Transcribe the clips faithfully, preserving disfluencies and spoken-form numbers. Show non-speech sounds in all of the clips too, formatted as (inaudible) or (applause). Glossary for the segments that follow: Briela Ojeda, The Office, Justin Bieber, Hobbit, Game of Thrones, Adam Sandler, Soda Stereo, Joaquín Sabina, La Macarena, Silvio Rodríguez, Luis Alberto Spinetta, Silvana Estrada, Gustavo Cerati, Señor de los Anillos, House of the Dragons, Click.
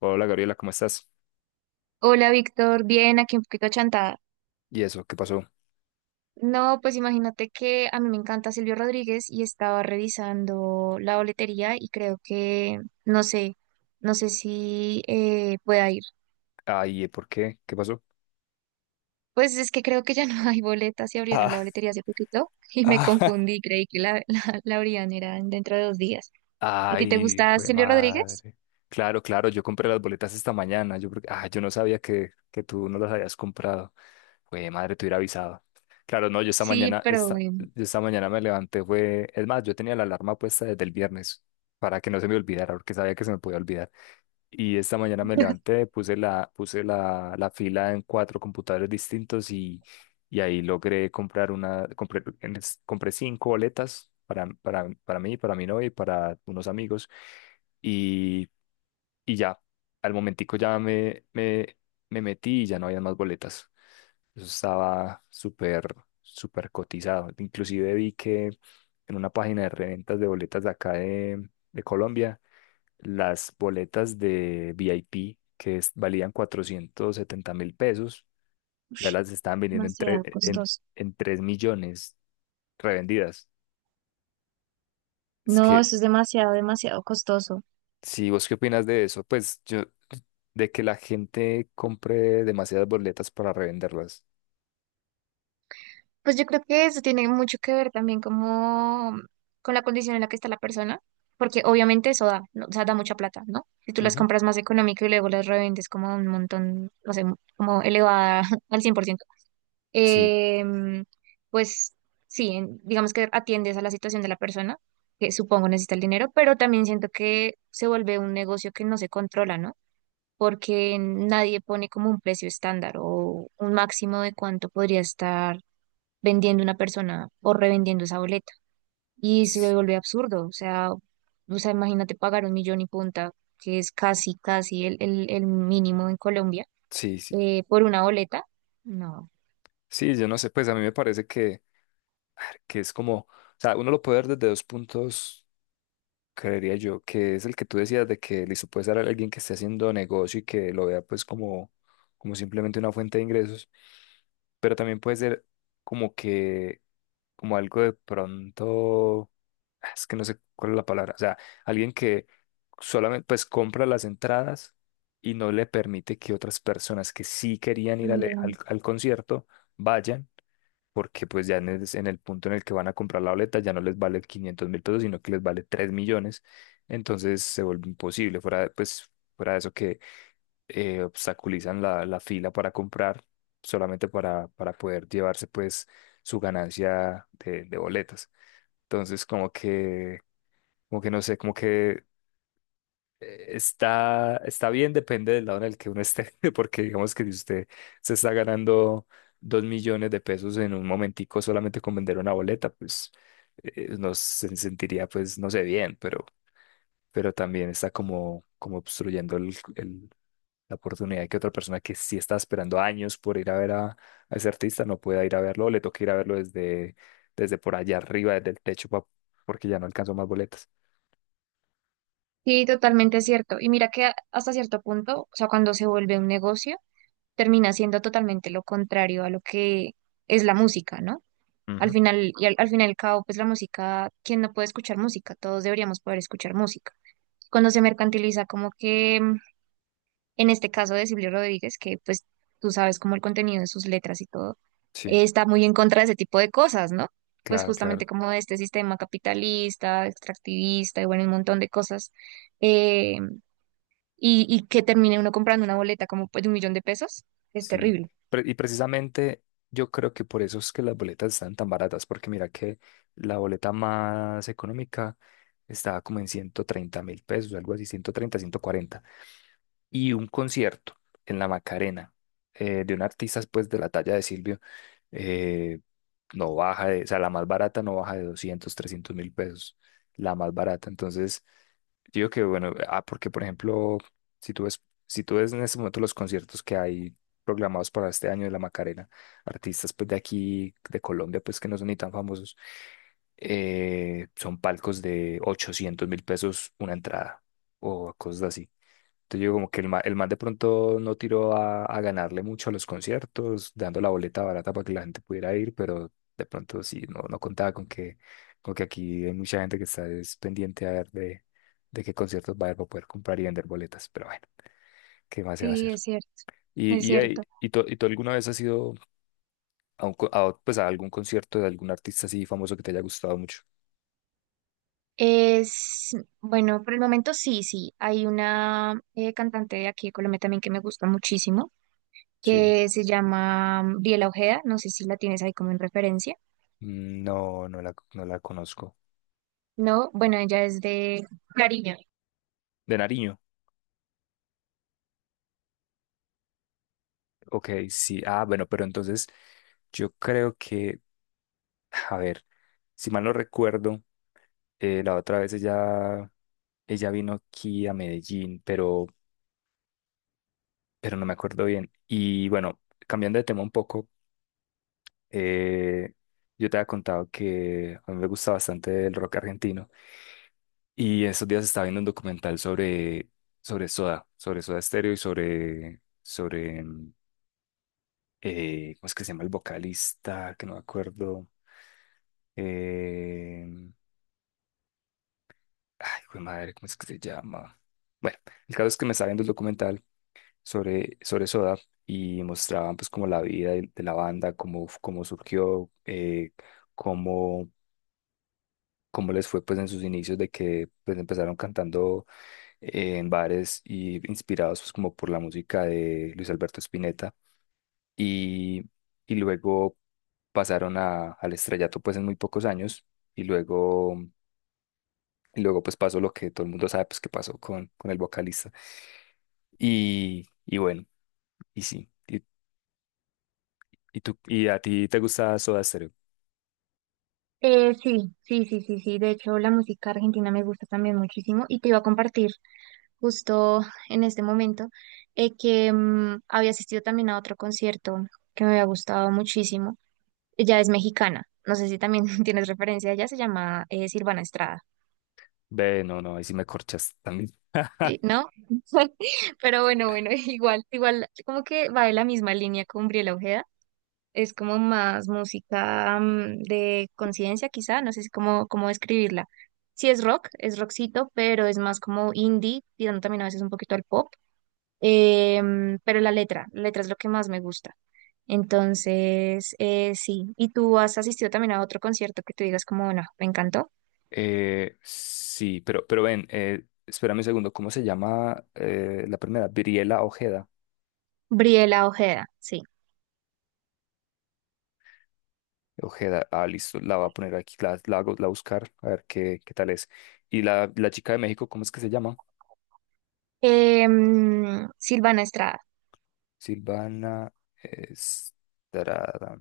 Hola Gabriela, ¿cómo estás? Hola Víctor, bien, aquí un poquito achantada. ¿Y eso? ¿Qué pasó? No, pues imagínate que a mí me encanta Silvio Rodríguez y estaba revisando la boletería y creo que, no sé, no sé si eh, pueda ir. Ay, ¿por qué? ¿Qué pasó? Pues es que creo que ya no (laughs) hay boletas y abrieron la Ah, boletería hace poquito (laughs) y me ah, (laughs) confundí, creí que la, la, la abrían era dentro de dos días. ¿A ti te ay, gusta hijo de Silvio Rodríguez? madre. Claro, claro, yo compré las boletas esta mañana. Yo, creo que- ah, yo no sabía que, que tú no las habías comprado. Güey, madre, te hubiera avisado. Claro, no, yo esta Sí, mañana, pero esta, eh, yo esta mañana me levanté, fue, es más, yo tenía la alarma puesta desde el viernes para que no se me olvidara, porque sabía que se me podía olvidar. Y esta mañana me levanté, puse la, puse la, la fila en cuatro computadores distintos y, y ahí logré comprar una, compré, en es- compré cinco boletas para, para, para mí, para mi novia y para unos amigos. Y, y ya, al momentico ya me, me, me metí y ya no había más boletas. Eso estaba súper, súper cotizado. Inclusive vi que en una página de reventas de boletas de acá de, de Colombia las boletas de V I P que es- valían cuatrocientos setenta mil pesos, ya las estaban vendiendo en, demasiado tre- en, costoso. en tres millones revendidas. Es No, que, eso es demasiado, demasiado costoso. si vos qué opinas de eso, pues yo, de que la gente compre demasiadas boletas para revenderlas. Pues yo creo que eso tiene mucho que ver también como con la condición en la que está la persona, porque obviamente eso da, ¿no? O sea, da mucha plata, ¿no? Si tú las Ujú. compras más económico y luego las revendes como a un montón, no sé, como elevada (laughs) al cien por ciento, Sí, em, pues sí, en- digamos que atiendes a la situación de la persona, que supongo necesita el dinero, pero también siento que se vuelve un negocio que no se controla, ¿no? Porque nadie pone como un precio estándar o un máximo de cuánto podría estar vendiendo una persona o revendiendo esa boleta. Y se s- vuelve absurdo, o sea, o sea, imagínate pagar un millón y punta, que es casi, casi el, el, el mínimo en Colombia, sí, sí. eh, por una boleta. No. Sí, yo no sé, pues a mí me parece que, ah, que es como, o sea, uno lo puede ver desde dos puntos creería yo, que es el que tú decías de que listo, puede ser alguien que esté haciendo negocio y que lo vea pues como, como simplemente una fuente de ingresos, pero también puede ser como que, como algo de pronto, ah, es que no sé cuál es la palabra, o sea, alguien que solamente pues compra las entradas y no le permite que otras personas que sí querían ir al, al También. al concierto vayan porque pues ya en el, en el punto en el que van a comprar la boleta ya no les vale quinientos mil pesos, sino que les vale tres millones, entonces se vuelve imposible, fuera, de- pues, fuera de eso que eh, obstaculizan la, la fila para comprar solamente para, para poder llevarse pues su ganancia de, de boletas. Entonces como que, como que no sé, como que eh, Está, está bien, depende del lado en el que uno esté, (laughs) porque digamos que si usted se está ganando dos millones de pesos en un momentico solamente con vender una boleta, pues eh, no se sentiría, pues, no sé, bien, pero, pero también está como, como obstruyendo el, el- la oportunidad que otra persona que sí está esperando años por ir a ver a, a ese artista no pueda ir a verlo, o le toca ir a verlo desde, desde por allá arriba, desde el techo, pa- porque ya no alcanzó más boletas. Sí, totalmente cierto. Y mira que a- hasta cierto punto, o sea, cuando se vuelve un negocio, termina siendo totalmente lo contrario a lo que es la música, ¿no? Al Ujú. final, y al, al final y al cabo, pues la música, ¿quién no puede escuchar música? Todos deberíamos poder escuchar música. Cuando se mercantiliza, como que en este caso de Silvio Rodríguez, que pues tú sabes como el contenido de sus letras y todo, Sí, eh, está muy en contra de ese tipo de cosas, ¿no? Pues claro, justamente claro. como de este sistema capitalista, extractivista y bueno, un montón de cosas. eh, y, y que termine uno comprando una boleta como pues, de un millón de pesos, es Sí, terrible. pre- y precisamente yo creo que por eso es que las boletas están tan baratas, porque mira que la boleta más económica estaba como en ciento treinta mil pesos, algo así, ciento treinta, ciento cuarenta y un concierto en la Macarena eh, de un artista pues de la talla de Silvio eh, no baja de, o sea, la más barata no baja de doscientos trescientos mil pesos, la más barata. Entonces, digo que bueno, ah, porque por ejemplo, si tú ves, si tú ves en este momento los conciertos que hay programados para este año de la Macarena, artistas pues de aquí, de Colombia, pues que no son ni tan famosos, eh, son palcos de ochocientos mil pesos una entrada o cosas así. Entonces yo digo como que el man, el man de pronto no tiró a, a ganarle mucho a los conciertos, dando la boleta barata para que la gente pudiera ir, pero de pronto sí, no, no contaba con que, con que aquí hay mucha gente que está es pendiente a ver de, de qué conciertos va a haber para poder comprar y vender boletas, pero bueno, ¿qué más se va a Sí, hacer? es cierto, es ¿Y, y, ahí- cierto. y, tú, y tú alguna vez has ido a, un co- a, pues a algún concierto de algún artista así famoso que te haya gustado mucho? Es, bueno, por el momento sí, sí. Hay una eh, cantante de aquí de Colombia también que me gusta muchísimo Sí. que se llama mm, Briela Ojeda, no sé si la tienes ahí como en referencia. Mm, no, no la, no la conozco. No, bueno, ella es de Cariño. De Nariño. Ok, sí. Ah, bueno, pero entonces yo creo que, a ver, si mal no recuerdo, eh, la otra vez ella, ella vino aquí a Medellín, pero, pero no me acuerdo bien. Y bueno, cambiando de tema un poco, eh, yo te había contado que a mí me gusta bastante el rock argentino. Y estos días estaba viendo un documental sobre, sobre Soda, sobre Soda Stereo y sobre, sobre, mm, eh, ¿cómo es que se llama el vocalista? Que no me acuerdo. Eh, ay, hijo de madre, ¿cómo es que se llama? Bueno, el caso es que me estaba viendo el documental sobre, sobre Soda y mostraban pues como la vida de, de la banda, cómo, cómo surgió, eh, cómo, cómo les fue pues en sus inicios de que pues empezaron cantando eh, en bares y inspirados pues como por la música de Luis Alberto Spinetta y, y luego pasaron a, al estrellato pues en muy pocos años y luego Y luego pues pasó lo que todo el mundo sabe, pues que pasó con, con el vocalista. Y, y bueno, y sí. ¿Y, y tú, y a ti te gusta Soda Stereo? Eh, sí, sí, sí, sí, sí. De hecho, la música argentina me gusta también muchísimo y te iba a compartir justo en este momento eh, que mm, había asistido también a otro concierto que me había gustado muchísimo. Ella es mexicana, no sé si también (laughs) tienes referencia, ella se llama eh, Silvana Estrada, Ve, no, no, ahí sí me corchas también. (laughs) ¿sí? ¿No? (laughs) Pero bueno, bueno, (laughs) igual, igual, como que va de la misma línea con Briela Ojeda. Es como más música mm, de conciencia, quizá, no sé si cómo, cómo describirla. Sí es rock, es rockcito, pero es más como indie, tirando también a veces un poquito al pop. Em, pero la letra, la letra es lo que más me gusta. Entonces, eh, sí. ¿Y tú has asistido también a otro concierto que tú digas como, bueno, me encantó? Eh, sí, pero, pero ven, eh, espérame un segundo, ¿cómo se llama eh, la primera? Briela Ojeda. Briela Ojeda, sí. Ojeda, ah, listo, la voy a poner aquí, la, la, hago- la voy a buscar, a ver qué, qué tal es. Y la, la chica de México, ¿cómo es que se llama? Em, Silvana Estrada. Silvana Estrada.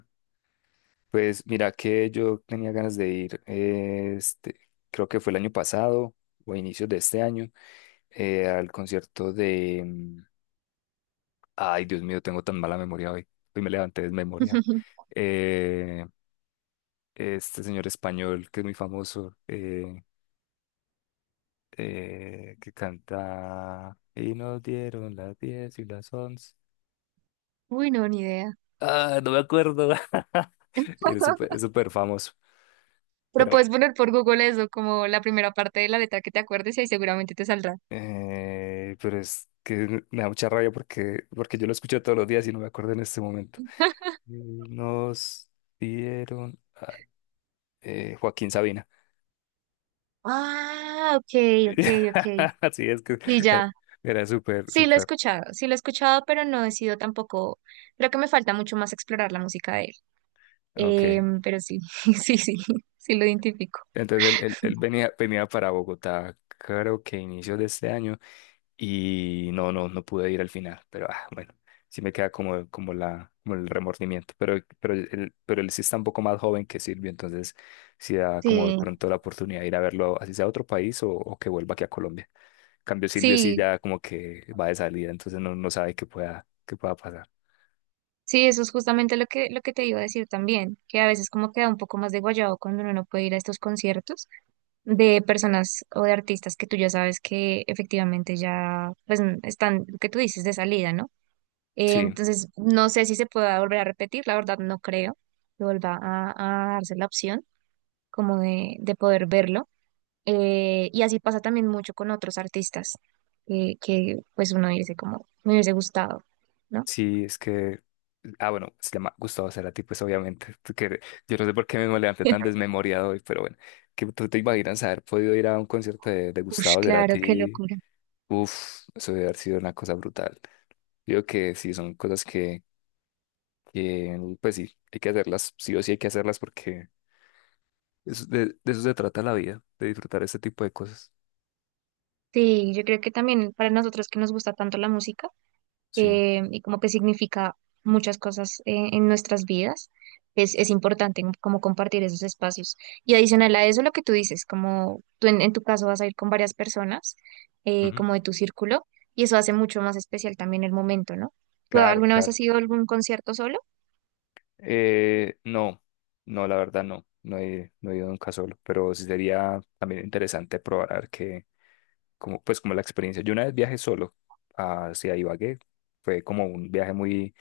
Pues mira que yo tenía ganas de ir, eh, este, creo que fue el año pasado o inicios de este año, eh, al concierto de... mm, ay, Dios mío, tengo tan mala memoria hoy. Hoy me levanté desmemoriado. (laughs) Eh, este señor español que es muy famoso, eh, eh, que canta... Y nos dieron las diez y las once. Uy, no, ni idea. Ah, no me acuerdo. (laughs) Es súper, (laughs) es súper famoso. Pero Pero puedes poner por Google eso, como la primera parte de la letra que te acuerdes y ahí seguramente te saldrá. Eh, pero es que me da mucha rabia porque, porque yo lo escucho todos los días y no me acuerdo en este momento. Eh, Nos dieron ay, eh, Joaquín Sabina. Ah, ok, ok, ok. (laughs) Así es que Y era, ya. era súper, Sí lo he súper. escuchado, sí lo he escuchado, pero no he sido tampoco. Creo que me falta mucho más explorar la música de él. Ok. Em, pero sí, (laughs) sí, sí, sí lo identifico. Entonces él, él- él venía, venía para Bogotá, creo que inicios de este año. Y no, no, no pude ir al final, pero ah, bueno, sí me queda como, como, la, como el remordimiento, pero, pero, él, pero él sí está un poco más joven que Silvio, entonces sí da como de Sí, pronto la oportunidad de ir a verlo, así sea a otro país o, o que vuelva aquí a Colombia. En cambio, Silvio sí sí, ya como que va de salida, entonces no, no sabe qué pueda, qué pueda pasar. sí, eso es justamente lo que, lo que te iba a decir también, que a veces como queda un poco más de guayabo cuando uno no puede ir a estos conciertos. De personas o de artistas que tú ya sabes que efectivamente ya pues n- están, lo que tú dices, de salida, ¿no? Eh, Sí, entonces, no sé si se pueda volver a repetir, la verdad no creo que vuelva a, a darse la opción como de, de poder verlo. Eh, y así pasa también mucho con otros artistas que, que pues uno dice como, me hubiese gustado, ¿no? sí, es que, ah, bueno, se llama Gustavo Cerati, pues obviamente, (laughs) tú que, yo no sé por qué me levanté tan (laughs) desmemoriado hoy, pero bueno, que tú te imaginas haber podido ir a un concierto de, de Ush, Gustavo claro, qué Cerati. locura. Uf, eso debe haber sido una cosa brutal. Digo que sí, son cosas que, que, pues sí, hay que hacerlas, sí o sí hay que hacerlas porque es- de, de eso se trata la vida, de disfrutar este tipo de cosas. Sí, yo creo que también para nosotros que nos gusta tanto la música, Sí, eh, y como que significa muchas cosas eh, en nuestras vidas. Es, es importante como compartir esos espacios. Y adicional a eso, lo que tú dices, como tú en, en tu caso vas a ir con varias personas, eh, ujú, como de tu círculo, y eso hace mucho más especial también el momento, ¿no? ¿Tú claro, alguna vez claro. has ido a algún concierto solo? Eh, no, no, la verdad no, no he, no he ido nunca solo, pero sí sería también interesante probar a ver qué, como, pues como la experiencia. Yo una vez viajé solo hacia Ibagué, fue como un viaje muy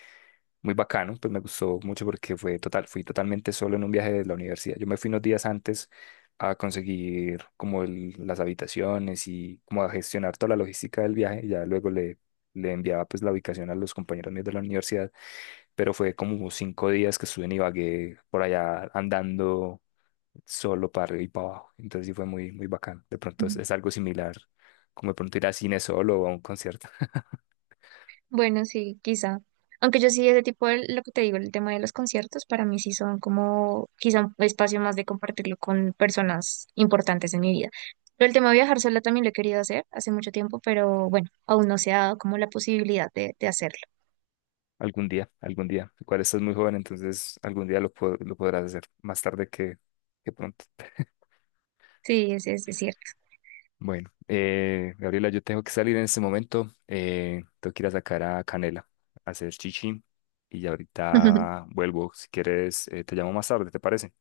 muy bacano, pues me gustó mucho porque fue total, fui totalmente solo en un viaje de la universidad. Yo me fui unos días antes a conseguir como el- las habitaciones y como a gestionar toda la logística del viaje, y ya luego le, le enviaba pues la ubicación a los compañeros míos de la universidad, pero fue como cinco días que estuve en Ibagué por allá andando solo para arriba y para abajo, entonces sí fue muy, muy bacano. De pronto es, es algo similar, como de pronto ir a cine solo o a un concierto. (laughs) Bueno, sí, quizá. Aunque yo sí, ese tipo de lo que te digo, el tema de los conciertos, para mí sí son como quizá un espacio más de compartirlo con personas importantes en mi vida. Pero el tema de viajar sola también lo he querido hacer hace mucho tiempo, pero bueno, aún no se ha dado como la posibilidad de, de hacerlo. Algún día, algún día. Igual estás muy joven, entonces algún día lo, po- lo podrás hacer, más tarde que, que pronto. (laughs) Sí, es, es, es cierto. Bueno, eh, Gabriela, yo tengo que salir en este momento. Eh, tengo que ir a sacar a Canela, a hacer chichi. Y ya ahorita (laughs) vuelvo. Si quieres, eh, te llamo más tarde, ¿te parece?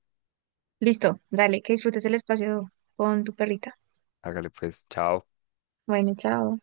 Listo, dale, que disfrutes el espacio con tu perrita. Hágale pues, chao. Bueno, chao.